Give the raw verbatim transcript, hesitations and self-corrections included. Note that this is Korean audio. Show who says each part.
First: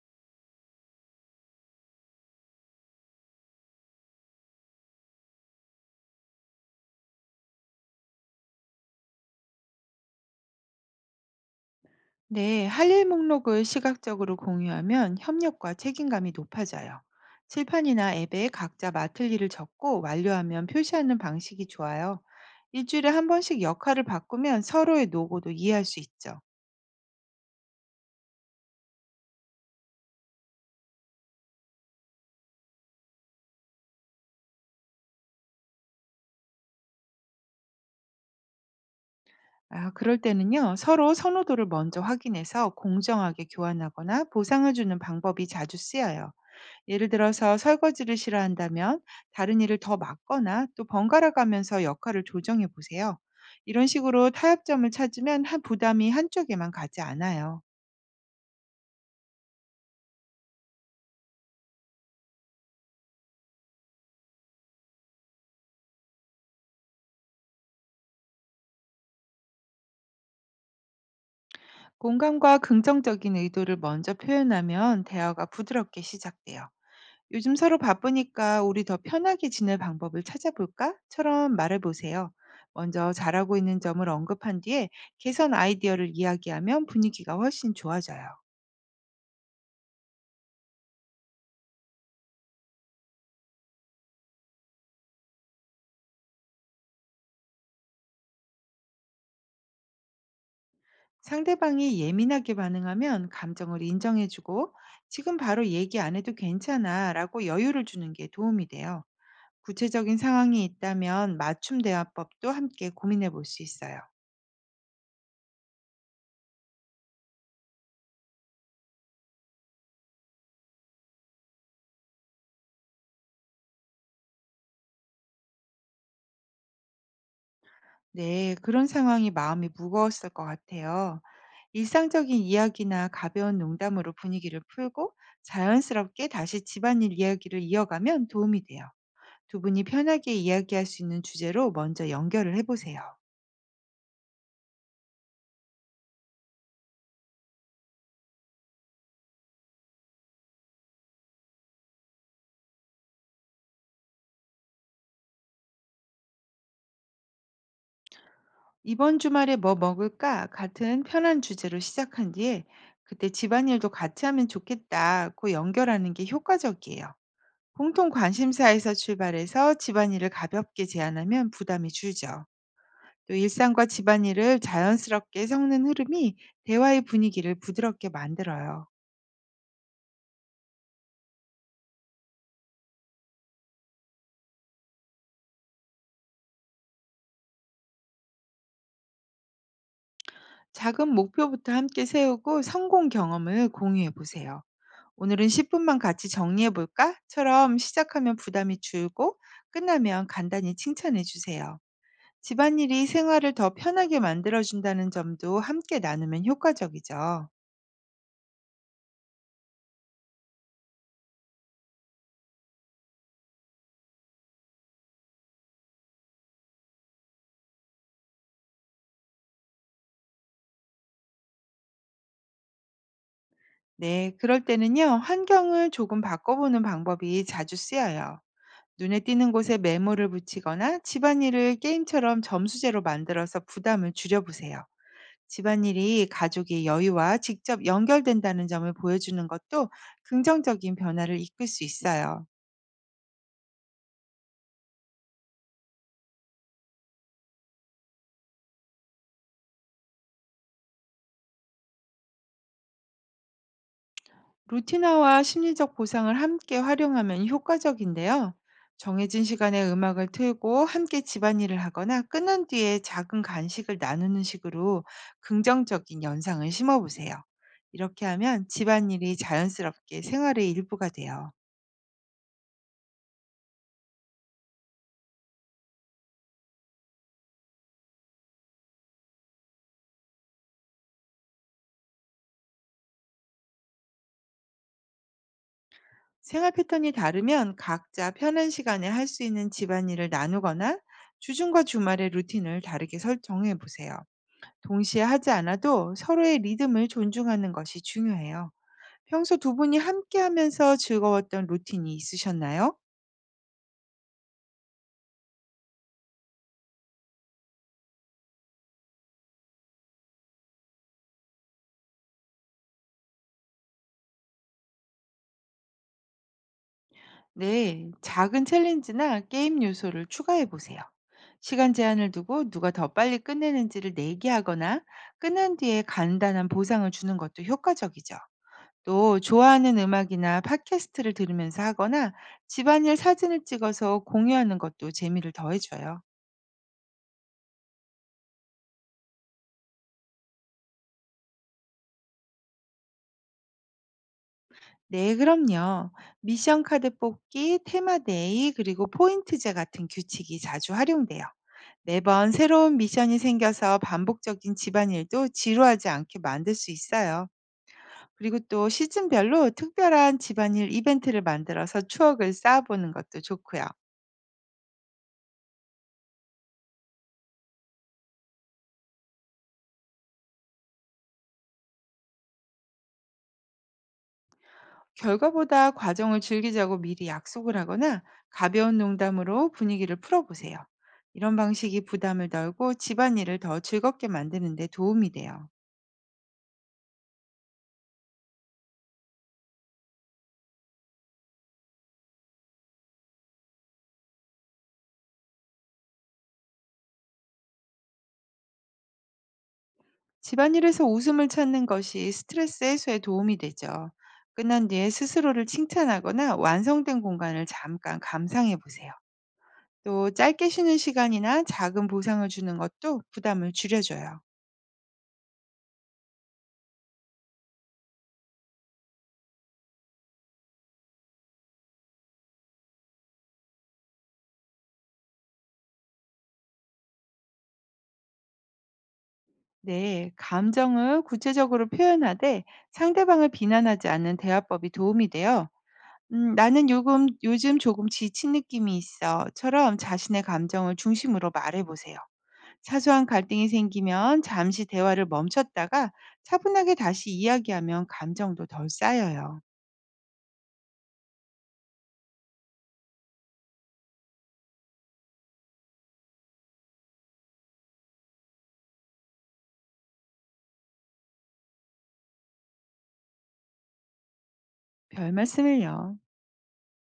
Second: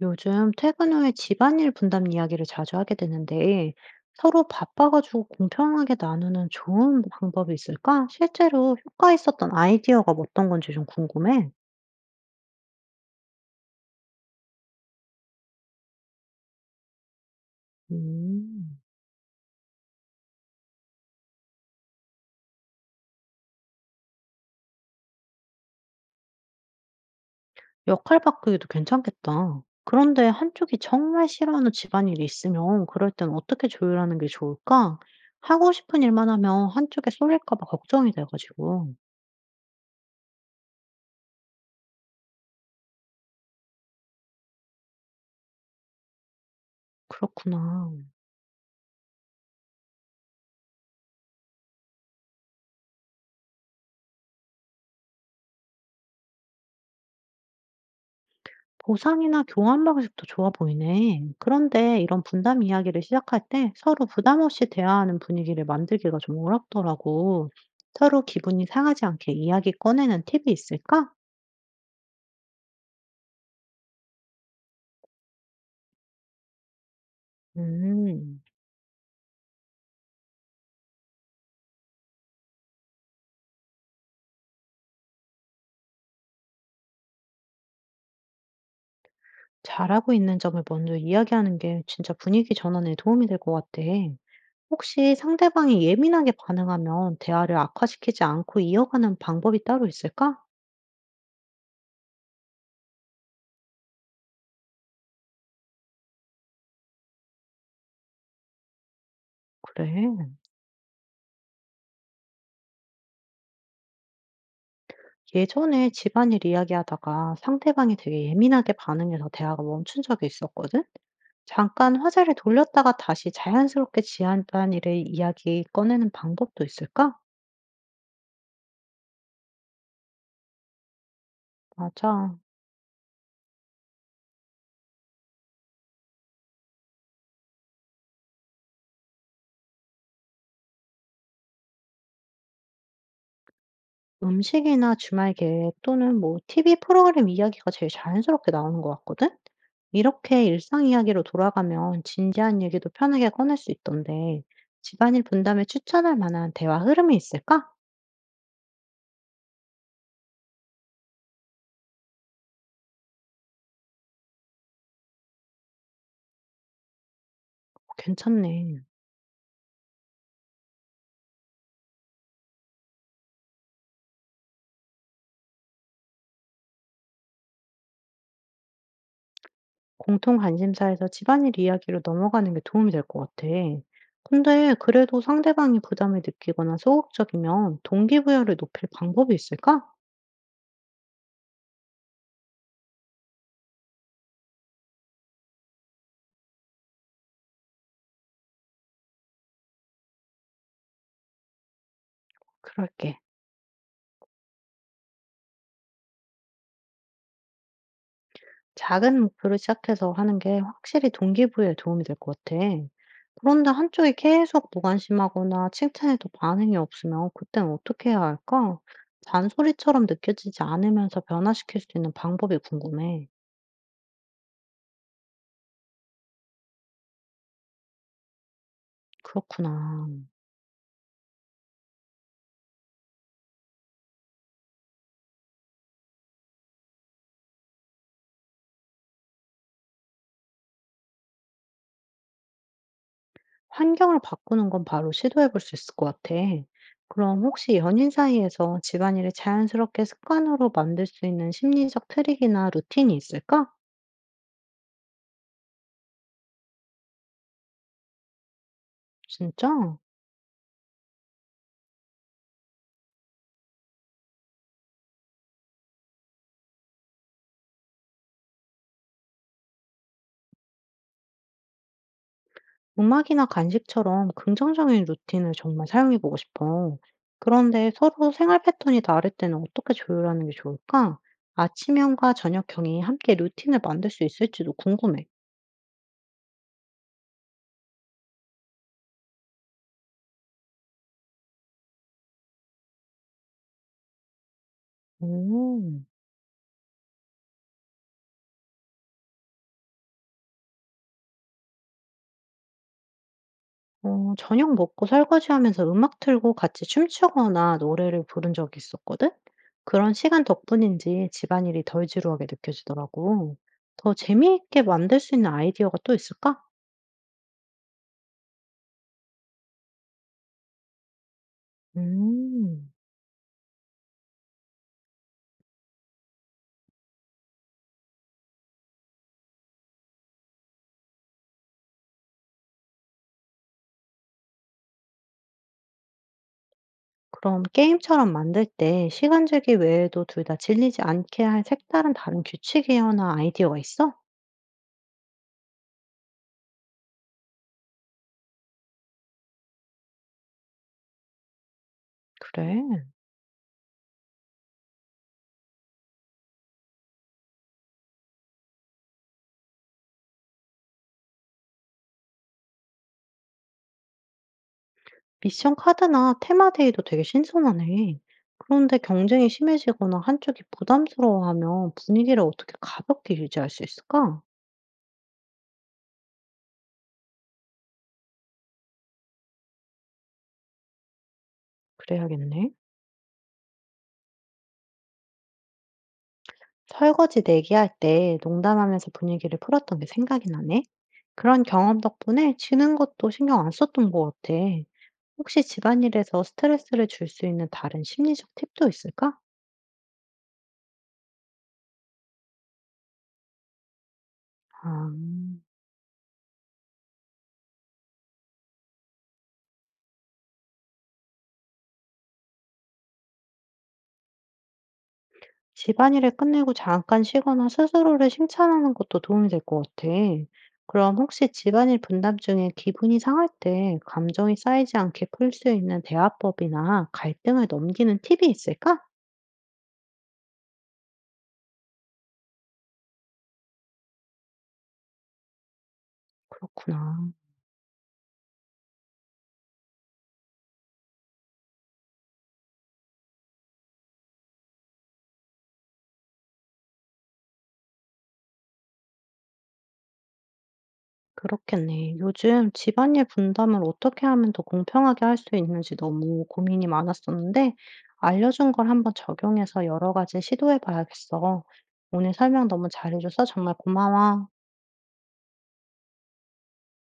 Speaker 1: 요즘 퇴근 후에 집안일 분담 이야기를 자주 하게 되는데 서로 바빠가지고 공평하게 나누는 좋은 방법이 있을까? 실제로 효과 있었던 아이디어가 어떤 건지 좀 궁금해.
Speaker 2: 네, 할 일 목록을 시각적으로 공유하면 협력과 책임감이 높아져요. 칠판이나 앱에
Speaker 1: 음,
Speaker 2: 각자 맡을 일을 적고 완료하면 표시하는 방식이 좋아요. 일주일에 한 번씩 역할을 바꾸면 서로의 노고도 이해할 수 있죠.
Speaker 1: 역할 바꾸기도 괜찮겠다. 그런데 한쪽이 정말 싫어하는 집안일이 있으면 그럴 땐 어떻게 조율하는 게 좋을까? 하고 싶은 일만 하면 한쪽에 쏠릴까 봐 걱정이 돼가지고.
Speaker 2: 아, 그럴 때는요, 서로 선호도를 먼저 확인해서 공정하게 교환하거나 보상을 주는 방법이 자주 쓰여요. 예를 들어서
Speaker 1: 그렇구나.
Speaker 2: 설거지를 싫어한다면 다른 일을 더 맡거나 또 번갈아 가면서 역할을 조정해 보세요. 이런 식으로 타협점을 찾으면 한 부담이 한쪽에만 가지 않아요.
Speaker 1: 보상이나 교환 방식도 좋아 보이네. 그런데 이런 분담 이야기를 시작할 때 서로 부담 없이 대화하는 분위기를 만들기가 좀 어렵더라고. 서로 기분이 상하지 않게 이야기 꺼내는 팁이 있을까?
Speaker 2: 공감과 긍정적인 의도를 먼저 표현하면 대화가 부드럽게 시작돼요. 요즘 서로
Speaker 1: 음,
Speaker 2: 바쁘니까 우리 더 편하게 지낼 방법을 찾아볼까?처럼 말해보세요. 먼저 잘하고 있는 점을 언급한 뒤에 개선 아이디어를 이야기하면 분위기가 훨씬 좋아져요.
Speaker 1: 잘하고 있는 점을 먼저 이야기하는 게 진짜 분위기 전환에 도움이 될 것 같아. 혹시 상대방이 예민하게 반응하면 대화를 악화시키지 않고 이어가는 방법이 따로 있을까?
Speaker 2: 상대방이 예민하게 반응하면 감정을 인정해주고 지금 바로 얘기 안 해도 괜찮아 라고 여유를 주는 게 도움이 돼요. 구체적인
Speaker 1: 그래.
Speaker 2: 상황이 있다면 맞춤 대화법도 함께 고민해 볼 수 있어요.
Speaker 1: 예전에 집안일 이야기하다가 상대방이 되게 예민하게 반응해서 대화가 멈춘 적이 있었거든? 잠깐 화제를 돌렸다가 다시 자연스럽게 집안일의 이야기 꺼내는 방법도 있을까?
Speaker 2: 네, 그런 상황이 마음이 무거웠을 것 같아요.
Speaker 1: 맞아.
Speaker 2: 일상적인 이야기나 가벼운 농담으로 분위기를 풀고 자연스럽게 다시 집안일 이야기를 이어가면 도움이 돼요. 두 분이 편하게 이야기할 수 있는 주제로 먼저 연결을 해보세요.
Speaker 1: 음식이나 주말 계획 또는 뭐 티비 프로그램 이야기가 제일 자연스럽게 나오는 것 같거든? 이렇게 일상 이야기로 돌아가면 진지한 얘기도 편하게 꺼낼 수 있던데, 집안일 분담에 추천할 만한 대화 흐름이 있을까?
Speaker 2: 이번 주말에 뭐 먹을까? 같은 편한 주제로 시작한 뒤에 그때 집안일도 같이 하면 좋겠다고 연결하는 게 효과적이에요.
Speaker 1: 어,
Speaker 2: 공통
Speaker 1: 괜찮네.
Speaker 2: 관심사에서 출발해서 집안일을 가볍게 제안하면 부담이 줄죠. 또 일상과 집안일을 자연스럽게 섞는 흐름이 대화의 분위기를 부드럽게 만들어요.
Speaker 1: 공통 관심사에서 집안일 이야기로 넘어가는 게 도움이 될 것 같아. 근데 그래도 상대방이 부담을 느끼거나 소극적이면 동기부여를 높일 방법이 있을까?
Speaker 2: 작은 목표부터 함께 세우고 성공 경험을 공유해 보세요. 오늘은 십 분만 같이 정리해 볼까?처럼 시작하면 부담이 줄고 끝나면 간단히 칭찬해 주세요. 집안일이
Speaker 1: 그럴게.
Speaker 2: 생활을 더 편하게 만들어준다는 점도 함께 나누면 효과적이죠.
Speaker 1: 작은 목표를 시작해서 하는 게 확실히 동기부여에 도움이 될 것 같아. 그런데 한쪽이 계속 무관심하거나 칭찬에도 반응이 없으면 그땐 어떻게 해야 할까? 잔소리처럼 느껴지지 않으면서 변화시킬 수 있는 방법이 궁금해.
Speaker 2: 네, 그럴 때는요, 환경을 조금 바꿔보는 방법이 자주 쓰여요. 눈에 띄는 곳에
Speaker 1: 그렇구나.
Speaker 2: 메모를 붙이거나 집안일을 게임처럼 점수제로 만들어서 부담을 줄여보세요. 집안일이 가족의 여유와 직접 연결된다는 점을 보여주는 것도 긍정적인 변화를 이끌 수 있어요.
Speaker 1: 환경을 바꾸는 건 바로 시도해 볼 수 있을 것 같아. 그럼 혹시 연인 사이에서 집안일을 자연스럽게 습관으로 만들 수 있는 심리적 트릭이나 루틴이 있을까?
Speaker 2: 루틴화와 심리적 보상을 함께 활용하면 효과적인데요. 정해진
Speaker 1: 진짜?
Speaker 2: 시간에 음악을 틀고 함께 집안일을 하거나 끝난 뒤에 작은 간식을 나누는 식으로 긍정적인 연상을 심어보세요. 이렇게 하면 집안일이 자연스럽게 생활의 일부가 돼요.
Speaker 1: 음악이나 간식처럼 긍정적인 루틴을 정말 사용해 보고 싶어. 그런데 서로 생활 패턴이 다를 때는 어떻게 조율하는 게 좋을까? 아침형과 저녁형이 함께 루틴을 만들 수 있을지도 궁금해.
Speaker 2: 생활 패턴이 다르면 각자 편한 시간에 할 수 있는 집안일을 나누거나 주중과 주말의 루틴을 다르게 설정해 보세요. 동시에 하지
Speaker 1: 오.
Speaker 2: 않아도 서로의 리듬을 존중하는 것이 중요해요. 평소 두 분이 함께 하면서 즐거웠던 루틴이 있으셨나요?
Speaker 1: 어 저녁 먹고 설거지하면서 음악 틀고 같이 춤추거나 노래를 부른 적이 있었거든? 그런 시간 덕분인지 집안일이 덜 지루하게 느껴지더라고. 더 재미있게 만들 수 있는 아이디어가 또 있을까?
Speaker 2: 네, 작은 챌린지나 게임 요소를 추가해 보세요. 시간 제한을 두고
Speaker 1: 음.
Speaker 2: 누가 더 빨리 끝내는지를 내기하거나 끝난 뒤에 간단한 보상을 주는 것도 효과적이죠. 또 좋아하는 음악이나 팟캐스트를 들으면서 하거나 집안일 사진을 찍어서 공유하는 것도 재미를 더해줘요.
Speaker 1: 그럼 게임처럼 만들 때 시간 제기 외에도 둘 다 질리지 않게 할 색다른 다른 규칙이나 아이디어가 있어?
Speaker 2: 네, 그럼요. 미션 카드 뽑기, 테마데이, 그리고 포인트제 같은 규칙이 자주 활용돼요. 매번 새로운
Speaker 1: 그래.
Speaker 2: 미션이 생겨서 반복적인 집안일도 지루하지 않게 만들 수 있어요. 그리고 또 시즌별로 특별한 집안일 이벤트를 만들어서 추억을 쌓아보는 것도 좋고요.
Speaker 1: 미션 카드나 테마데이도 되게 신선하네. 그런데 경쟁이 심해지거나 한쪽이 부담스러워하면 분위기를 어떻게 가볍게 유지할 수 있을까?
Speaker 2: 결과보다 과정을 즐기자고 미리 약속을 하거나 가벼운 농담으로 분위기를 풀어보세요. 이런 방식이 부담을
Speaker 1: 그래야겠네.
Speaker 2: 덜고 집안일을 더 즐겁게 만드는 데 도움이 돼요.
Speaker 1: 설거지 내기할 때 농담하면서 분위기를 풀었던 게 생각이 나네. 그런 경험 덕분에 지는 것도 신경 안 썼던 것 같아. 혹시 집안일에서 스트레스를 줄 수 있는 다른 심리적 팁도 있을까?
Speaker 2: 집안일에서 웃음을 찾는 것이 스트레스 해소에 도움이 되죠. 끝난
Speaker 1: 아.
Speaker 2: 뒤에
Speaker 1: 음.
Speaker 2: 스스로를 칭찬하거나 완성된 공간을 잠깐 감상해 보세요. 또 짧게 쉬는 시간이나 작은 보상을 주는 것도 부담을 줄여줘요.
Speaker 1: 집안일을 끝내고 잠깐 쉬거나 스스로를 칭찬하는 것도 도움이 될 것 같아. 그럼 혹시 집안일 분담 중에 기분이 상할 때 감정이 쌓이지 않게 풀 수 있는 대화법이나 갈등을 넘기는 팁이 있을까?
Speaker 2: 네, 감정을 구체적으로 표현하되 상대방을 비난하지 않는 대화법이 도움이 돼요. 음, 나는 요금,
Speaker 1: 그렇구나.
Speaker 2: 요즘 조금 지친 느낌이 있어.처럼 자신의 감정을 중심으로 말해보세요. 사소한 갈등이 생기면 잠시 대화를 멈췄다가 차분하게 다시 이야기하면 감정도 덜 쌓여요.
Speaker 1: 그렇겠네. 요즘 집안일 분담을 어떻게 하면 더 공평하게 할 수 있는지 너무 고민이 많았었는데, 알려준 걸 한번 적용해서 여러 가지 시도해 봐야겠어. 오늘 설명 너무 잘해줘서 정말 고마워.
Speaker 2: 별 말씀을요.